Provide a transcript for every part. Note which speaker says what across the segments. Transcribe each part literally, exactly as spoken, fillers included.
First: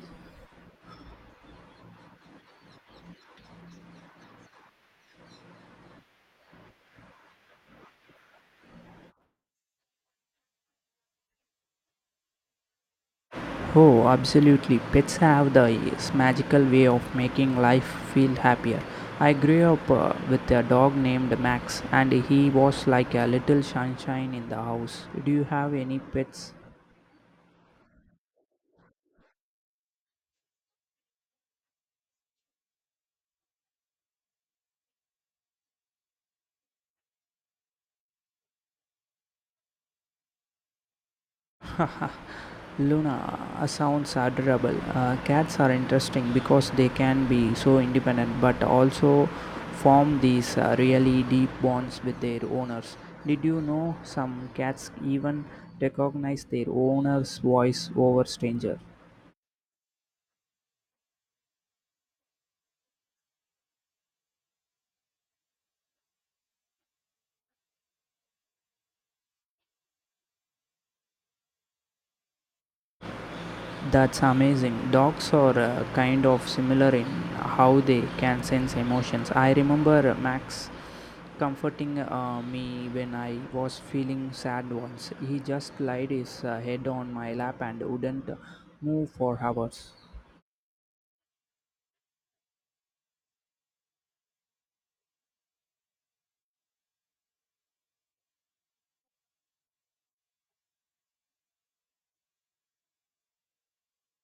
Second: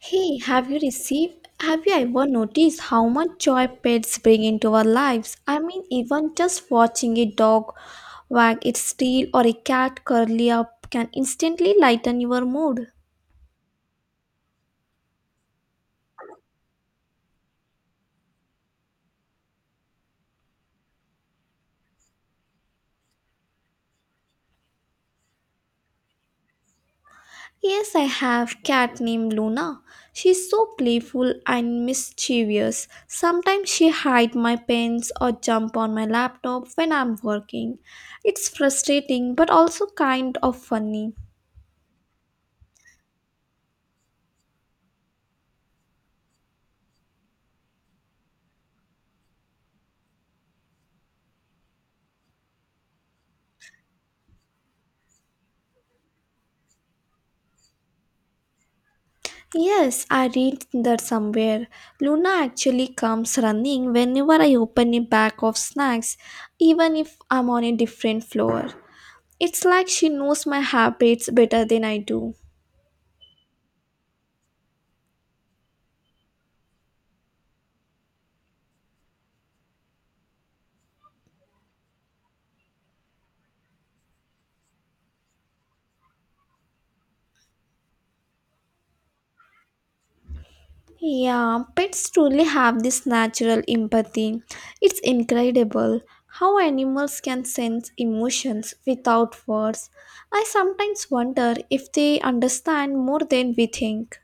Speaker 1: Hey, have you received? Have you ever noticed how much joy pets bring into our lives? I mean, even just watching a dog wag its tail or a cat curly up can instantly lighten your mood.
Speaker 2: Oh, absolutely. Pets have this magical way of making life feel happier. I grew up uh, with a dog named Max, and he was like a little sunshine in the house. Do you have any pets?
Speaker 1: Yes, I have cat named Luna. She's so playful and mischievous. Sometimes she hide my pens or jump on my laptop when I'm working. It's frustrating but also kind of funny.
Speaker 2: Luna uh, sounds adorable. Uh, cats are interesting because they can be so independent but also form these uh, really deep bonds with their owners. Did you know some cats even recognize their owner's voice over stranger?
Speaker 1: Yes, I read that somewhere. Luna actually comes running whenever I open a bag of snacks, even if I'm on a different floor. It's like she knows my habits better than I do.
Speaker 2: That's amazing. Dogs are uh, kind of similar in how they can sense emotions. I remember Max comforting uh, me when I was feeling sad once. He just laid his uh, head on my lap and wouldn't move for hours.
Speaker 1: Yeah, pets truly have this natural empathy. It's incredible how animals can sense emotions without words. I sometimes wonder if they understand more than we think.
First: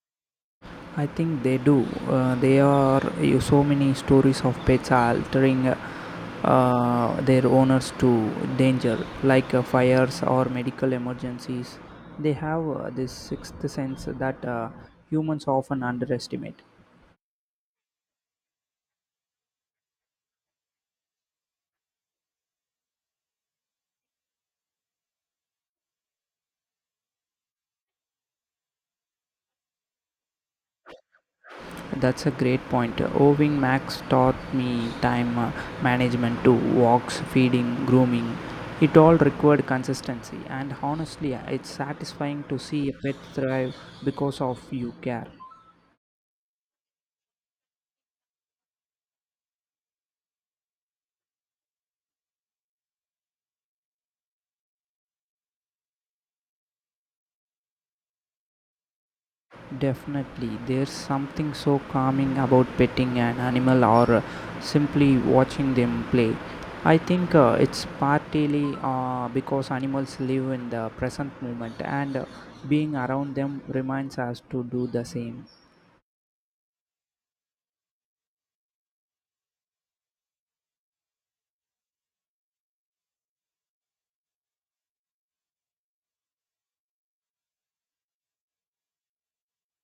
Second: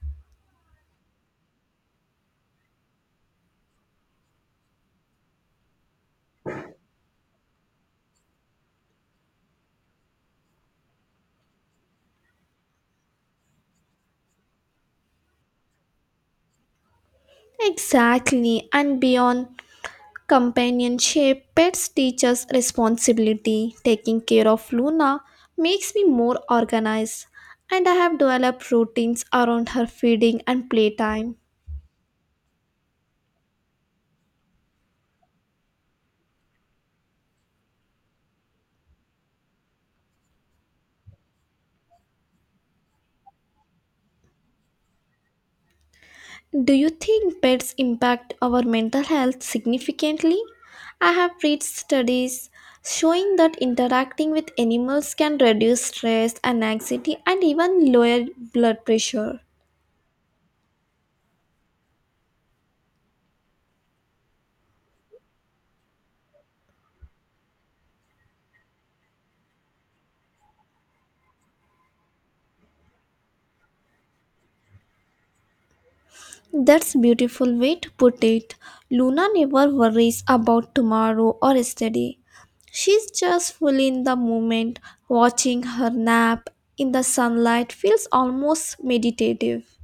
Speaker 2: I think they do. Uh, there are uh, so many stories of pets are altering uh, their owners to danger, like uh, fires or medical emergencies. They have uh, this sixth sense that uh, humans often underestimate.
Speaker 1: Exactly, and beyond Companionship, pets teach us responsibility. Taking care of Luna makes me more organized, and I have developed routines around her feeding and playtime.
Speaker 2: That's a great point. Owing Max taught me time uh, management to walks, feeding, grooming. It all required consistency, and honestly, it's satisfying to see a pet thrive because of you care.
Speaker 1: Do you think pets impact our mental health significantly? I have read studies showing that interacting with animals can reduce stress, anxiety, and even lower blood pressure.
Speaker 2: Definitely, there's something so calming about petting an animal or uh, simply watching them play. I think uh, it's partly uh, because animals live in the present moment and uh, being around them reminds us to do the same.
Speaker 1: That's a beautiful way to put it. Luna never worries about tomorrow or yesterday. She's just fully in the moment. Watching her nap in the sunlight feels almost meditative.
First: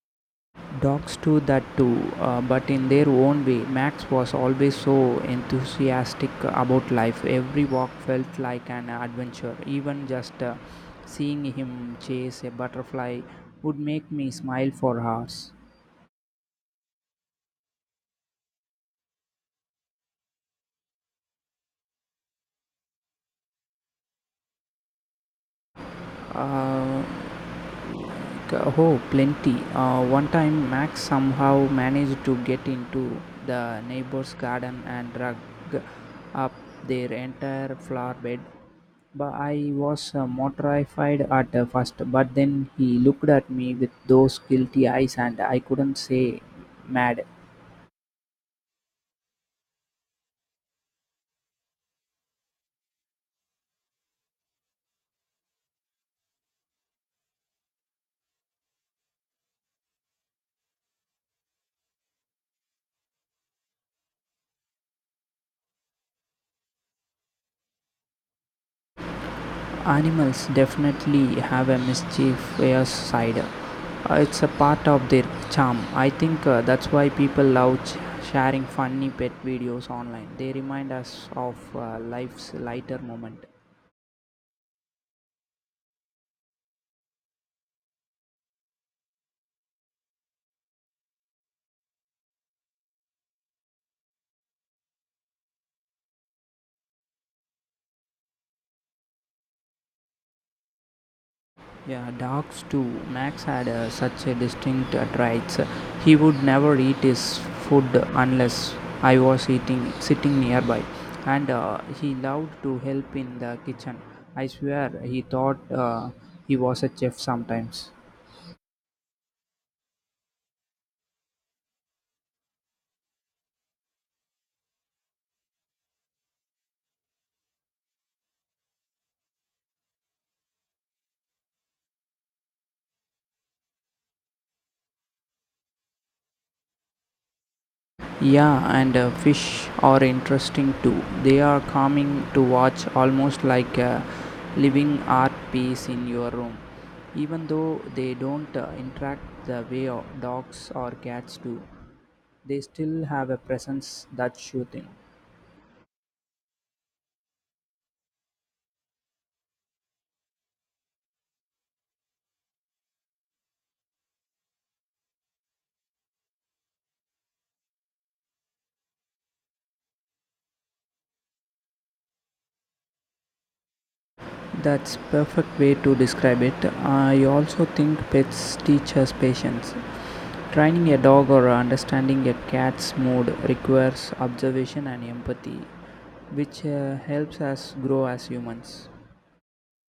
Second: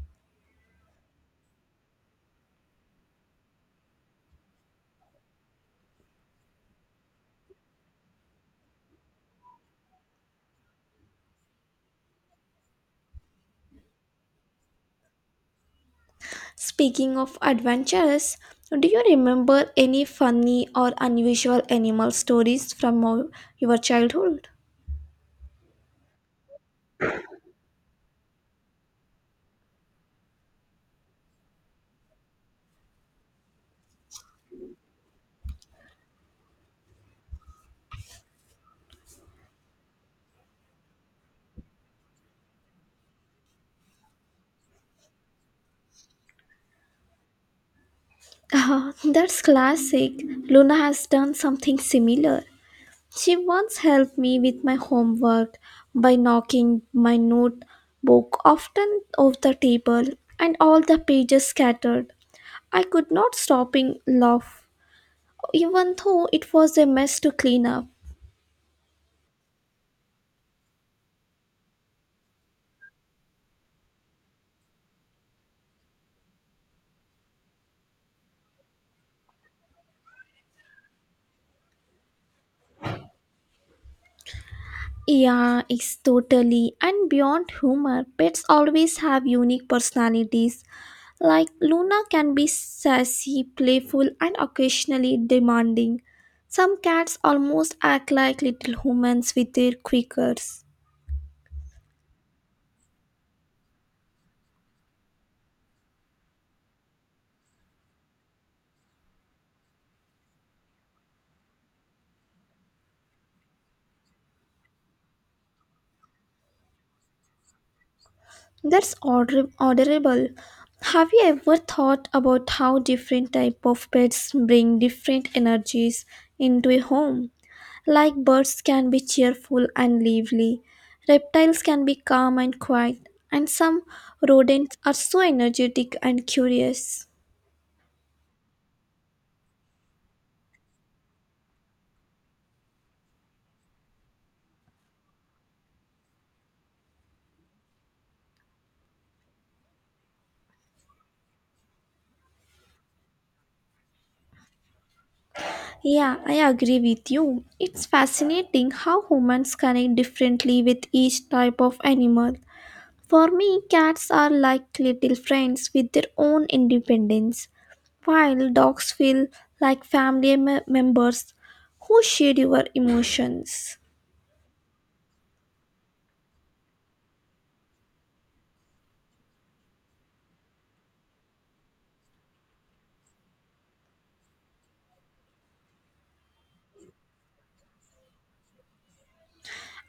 Speaker 2: Dogs do that too, uh, but in their own way. Max was always so enthusiastic about life. Every walk felt like an adventure. Even just uh, seeing him chase a butterfly would make me smile for hours.
Speaker 1: Speaking of adventures, do you remember any funny or unusual animal stories from your your childhood?
Speaker 2: Uh, Like, uh, Oh, plenty. Uh, one time, Max somehow managed to get into the neighbor's garden and drag up their entire flower bed. But I was uh, mortified at uh, first, but then he looked at me with those guilty eyes, and I couldn't say mad.
Speaker 1: Ah, that's classic. Luna has done something similar. She once helped me with my homework by knocking my notebook often off the table and all the pages scattered. I could not stop laughing, even though it was a mess to clean up.
Speaker 2: Animals definitely have a mischievous side. Uh, it's a part of their charm. I think uh, that's why people love ch- sharing funny pet videos online. They remind us of uh, life's lighter moment.
Speaker 1: Yeah, it's totally. And beyond humor, pets always have unique personalities. Like Luna can be sassy, playful, and occasionally demanding. Some cats almost act like little humans with their quakers.
Speaker 2: Yeah, dogs too. Max had uh, such a distinct uh, traits. He would never eat his food unless I was eating sitting nearby, and uh, he loved to help in the kitchen. I swear he thought uh, he was a chef sometimes.
Speaker 1: That's order- orderable. Have you ever thought about how different type of pets bring different energies into a home? Like birds can be cheerful and lively, reptiles can be calm and quiet, and some rodents are so energetic and curious.
Speaker 2: Yeah, and uh, fish are interesting too. They are calming to watch, almost like a living art piece in your room. Even though they don't uh, interact the way o- dogs or cats do, they still have a presence, that's soothing.
Speaker 1: Yeah, I agree with you. It's fascinating how humans connect differently with each type of animal. For me, cats are like little friends with their own independence, while dogs feel like family me- members who share your emotions.
Speaker 2: That's perfect way to describe it. I also think pets teach us patience. Training a dog or understanding a cat's mood requires observation and empathy, which uh, helps us grow as humans.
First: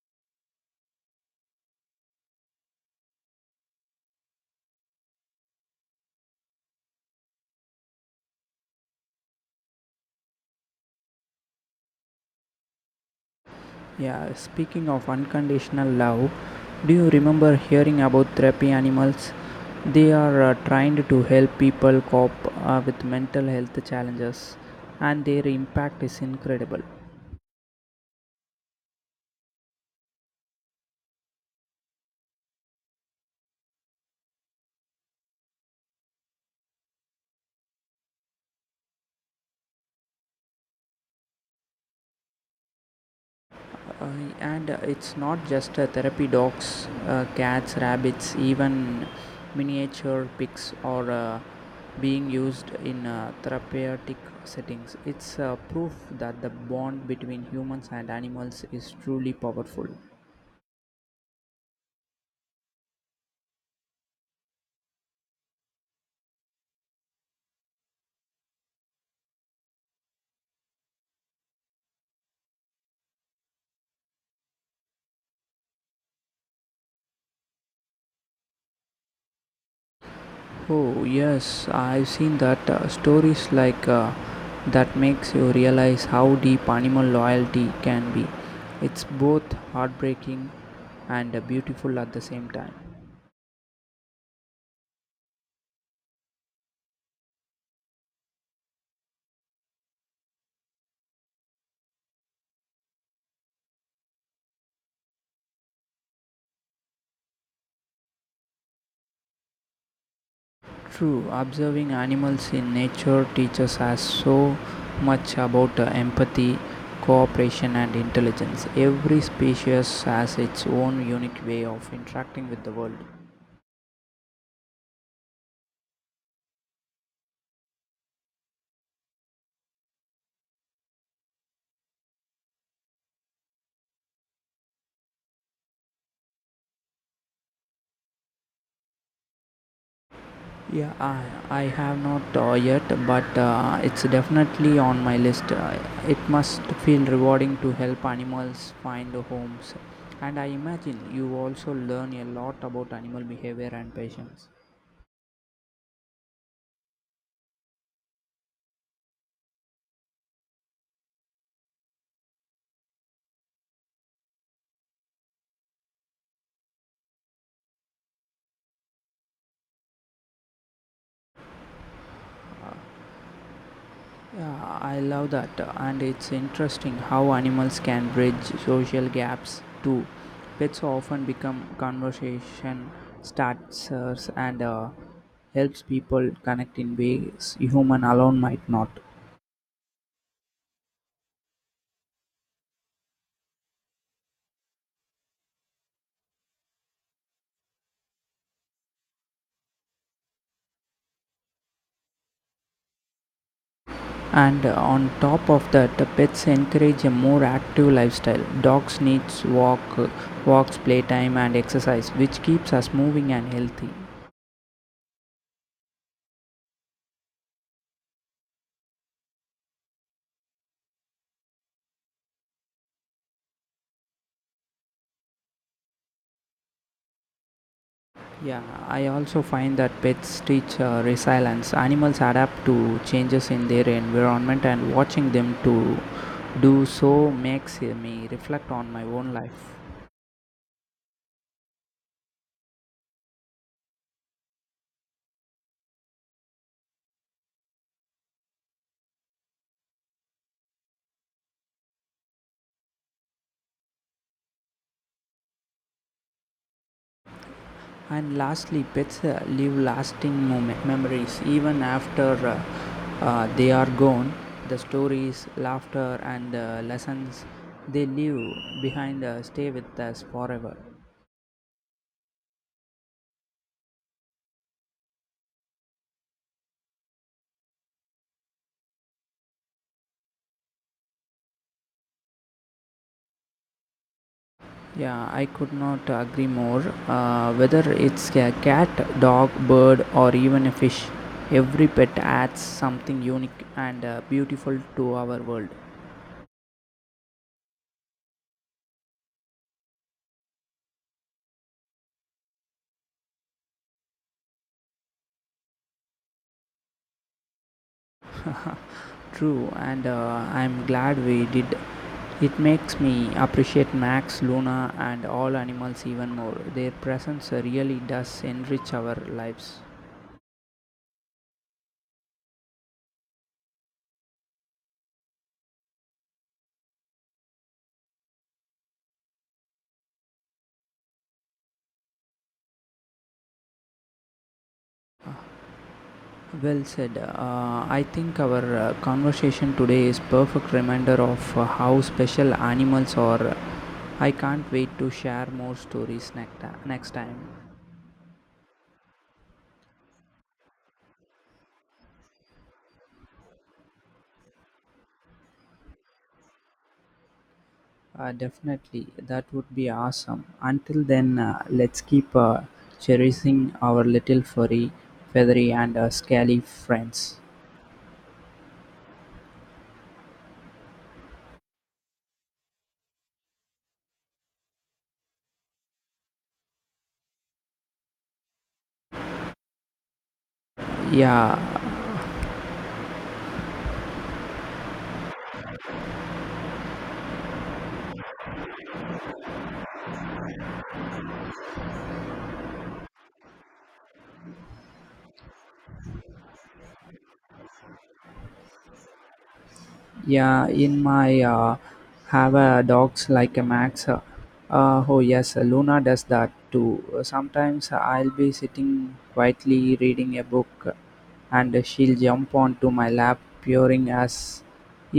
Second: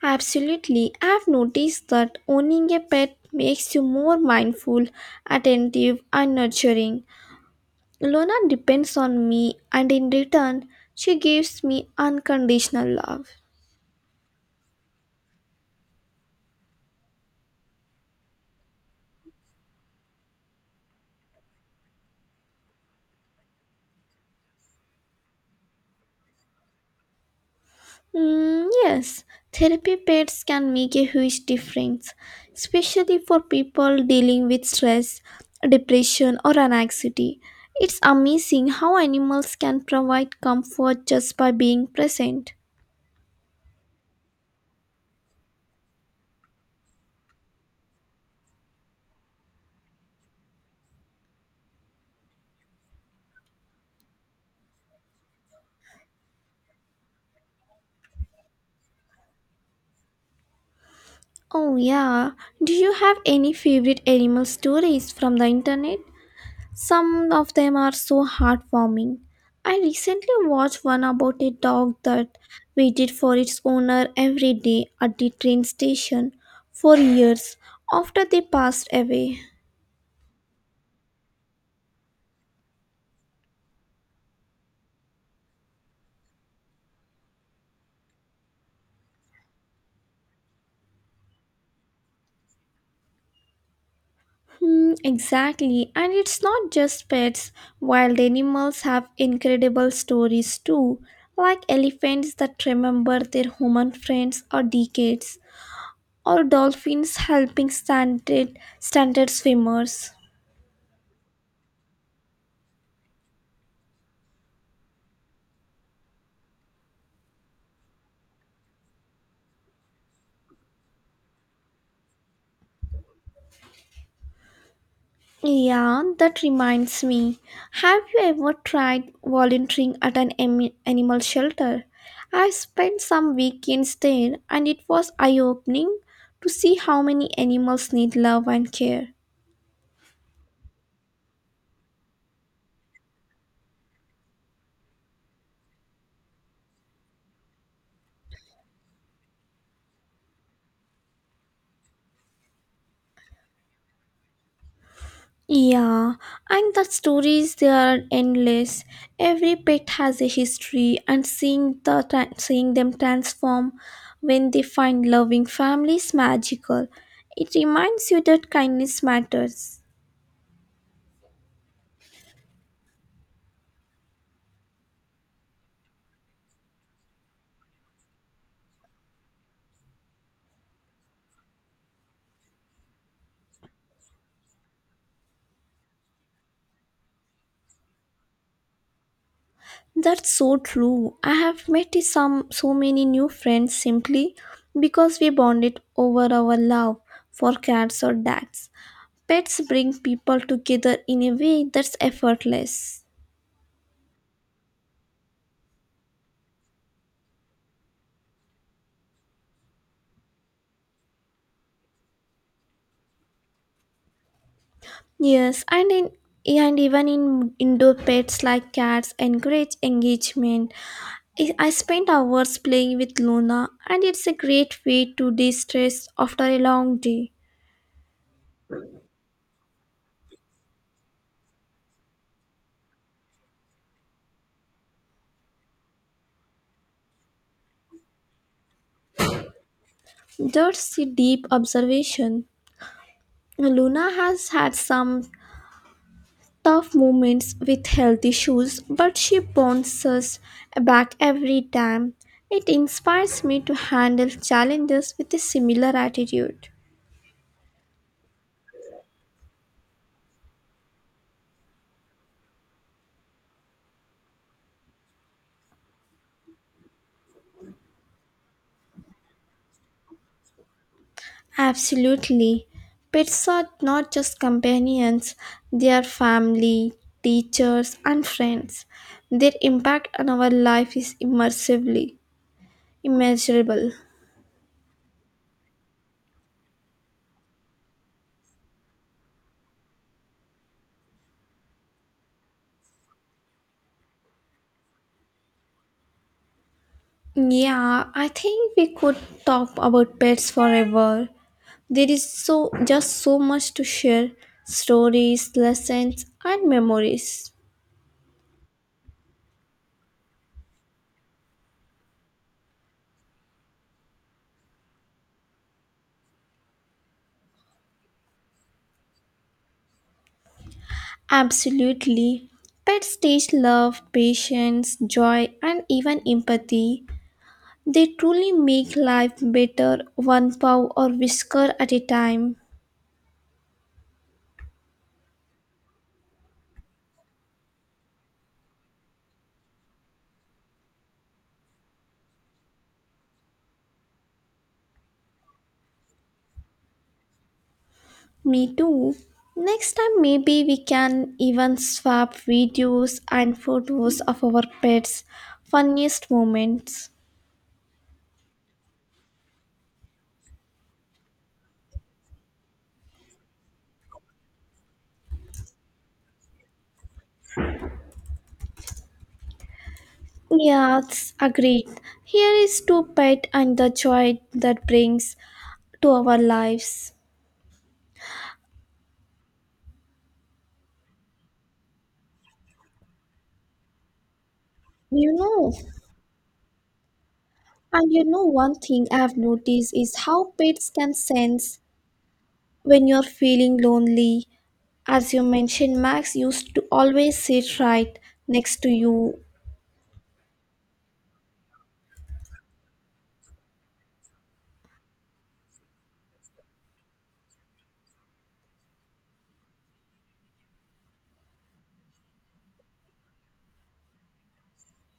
Speaker 1: Absolutely, I've noticed that owning a pet makes you more mindful, attentive, and nurturing. Lona depends on me, and in return, she gives me unconditional love.
Speaker 2: Yeah, speaking of unconditional love, do you remember hearing about therapy animals? They are uh, trained to help people cope uh, with mental health challenges, and their impact is incredible.
Speaker 1: Mm, yes, therapy pets can make a huge difference, especially for people dealing with stress, depression, or anxiety. It's amazing how animals can provide comfort just by being present.
Speaker 2: Uh, and uh, It's not just uh, therapy dogs, uh, cats, rabbits, even miniature pigs are uh, being used in uh, therapeutic settings. It's uh, proof that the bond between humans and animals is truly powerful.
Speaker 1: Oh, yeah. Do you have any favorite animal stories from the internet? Some of them are so heartwarming. I recently watched one about a dog that waited for its owner every day at the train station for years after they passed away.
Speaker 2: Oh, yes, I've seen that uh, stories like uh, that makes you realize how deep animal loyalty can be. It's both heartbreaking and uh, beautiful at the same time.
Speaker 1: Hmm, exactly, and it's not just pets. Wild animals have incredible stories too, like elephants that remember their human friends for decades, or dolphins helping stranded, stranded swimmers.
Speaker 2: True, observing animals in nature teaches us so much about uh, empathy, cooperation, and intelligence. Every species has its own unique way of interacting with the world.
Speaker 1: Yeah, that reminds me. Have you ever tried volunteering at an em- animal shelter? I spent some weekends there and it was eye opening to see how many animals need love and care.
Speaker 2: Yeah, I, I have not uh, yet, but uh, it's definitely on my list. Uh, it must feel rewarding to help animals find homes. And I imagine you also learn a lot about animal behavior and patience.
Speaker 1: Yeah, and the stories they are endless. Every pet has a history and seeing the tra- seeing them transform when they find loving families magical. It reminds you that kindness matters.
Speaker 2: Yeah, I love that, and it's interesting how animals can bridge social gaps too. Pets often become conversation starters and uh, helps people connect in ways human alone might not.
Speaker 1: That's so true. I have met some so many new friends simply because we bonded over our love for cats or dogs. Pets bring people together in a way that's effortless.
Speaker 2: And uh, on top of that, the pets encourage a more active lifestyle. Dogs needs walk, walks, playtime, and exercise, which keeps us moving and healthy.
Speaker 1: Yes, and in and even in indoor pets like cats encourage engagement. I I spent hours playing with Luna, and it's a great way to de-stress after a long day.
Speaker 2: Yeah, I also find that pets teach uh, resilience. Animals adapt to changes in their environment, and watching them to do so makes uh, me reflect on my own life.
Speaker 1: That's a deep observation. Luna has had some tough moments with health issues, but she bounces back every time. It inspires me to handle challenges with a similar attitude.
Speaker 2: And lastly, pets uh, leave lasting moment, memories even after uh, uh, they are gone. The stories, laughter, and uh, lessons they leave behind uh, stay with us forever.
Speaker 1: Absolutely. Pets are not just companions, they are family, teachers, and friends. Their impact on our life is immersively immeasurable.
Speaker 2: Yeah, I could not agree more. Uh, whether it's a cat, dog, bird, or even a fish, every pet adds something unique and uh, beautiful to our world.
Speaker 1: Yeah, I think we could talk about pets forever. There is so just so much to share stories, lessons, and memories.
Speaker 2: True, and uh, I'm glad we did. It makes me appreciate Max, Luna, and all animals even more. Their presence really does enrich our lives.
Speaker 1: Absolutely. Pets teach love, patience, joy, and even empathy. They truly make life better, one paw or whisker at a time.
Speaker 2: Well said. Uh, I think our uh, conversation today is perfect reminder of uh, how special animals are. I can't wait to share more stories next, ti- next time.
Speaker 1: Me too. Next time, maybe we can even swap videos and photos of our pets' funniest moments.
Speaker 2: Uh, definitely, that would be awesome. Until then, uh, let's keep uh, cherishing our little furry, feathery, and uh, scaly friends.
Speaker 1: Yes, agreed. Here is to pet and the joy that brings to our lives.
Speaker 2: Yeah.
Speaker 1: You know, and you know, one thing I've noticed is how pets can sense when you're feeling lonely. As you mentioned, Max used to always sit right next to you.
Speaker 2: Yeah, in my uh, have a dogs like a Max. Uh, uh, oh yes, uh, Luna does that too. Sometimes I'll be sitting quietly reading a book, uh, and she'll jump onto my lap, purring as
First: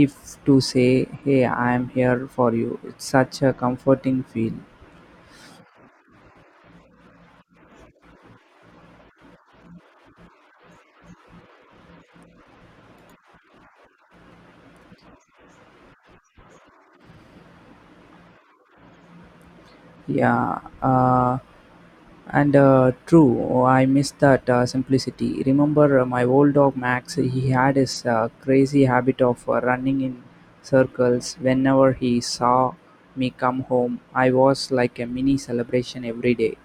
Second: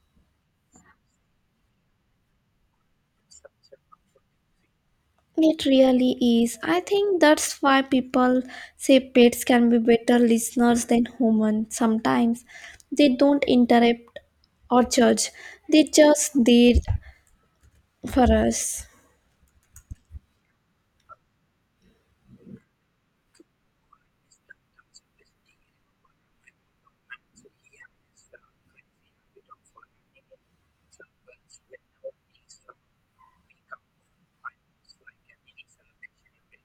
Speaker 2: if to say, "Hey, I'm here for you." It's such a comforting feel.
Speaker 1: It really is. I think that's why people say pets can be better listeners than humans sometimes. They don't interrupt or judge, they just there for us.
Speaker 2: Yeah. Uh, And uh, True, oh, I miss that uh, simplicity. Remember uh, my old dog Max? He had his uh, crazy habit of uh, running in circles whenever he saw me come home. I was like a mini celebration every day.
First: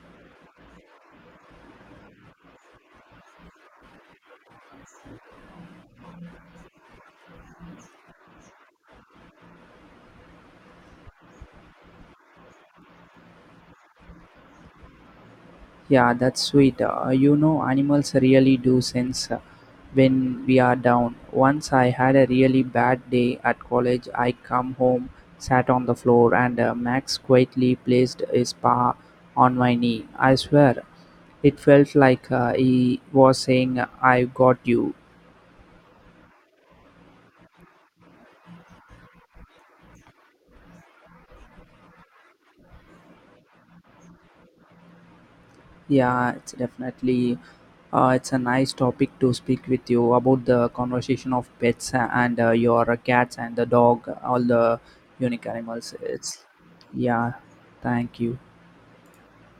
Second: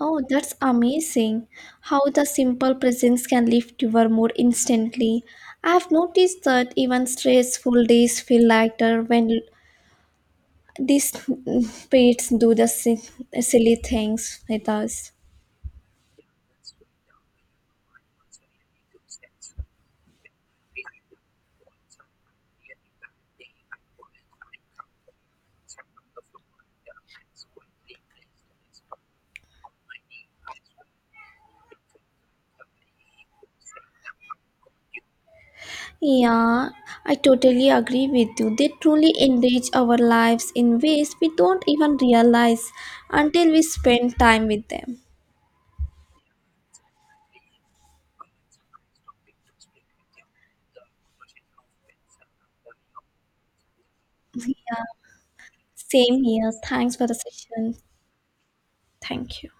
Speaker 1: Oh, that's amazing how the simple presence can lift your mood instantly. I've noticed that even stressful days feel lighter when these pets do the si- silly things with us.
Speaker 2: Yeah, that's sweet. Uh, you know, animals really do sense uh, when we are down. Once I had a really bad day at college. I come home, sat on the floor, and uh, Max quietly placed his paw on my knee. I swear. It felt like uh, he was saying, "i got you."
Speaker 1: Yeah, I totally agree with you. They truly enrich our lives in ways we don't even realize until we spend time with them.
Speaker 2: Yeah, it's definitely uh, it's a nice topic to speak with you about the conversation of pets and uh, your cats and the dog, all the
Speaker 1: Yeah,
Speaker 2: unique animals.
Speaker 1: same
Speaker 2: It's
Speaker 1: here. Thanks for the
Speaker 2: yeah,
Speaker 1: session.
Speaker 2: thank you.
Speaker 1: Thank you.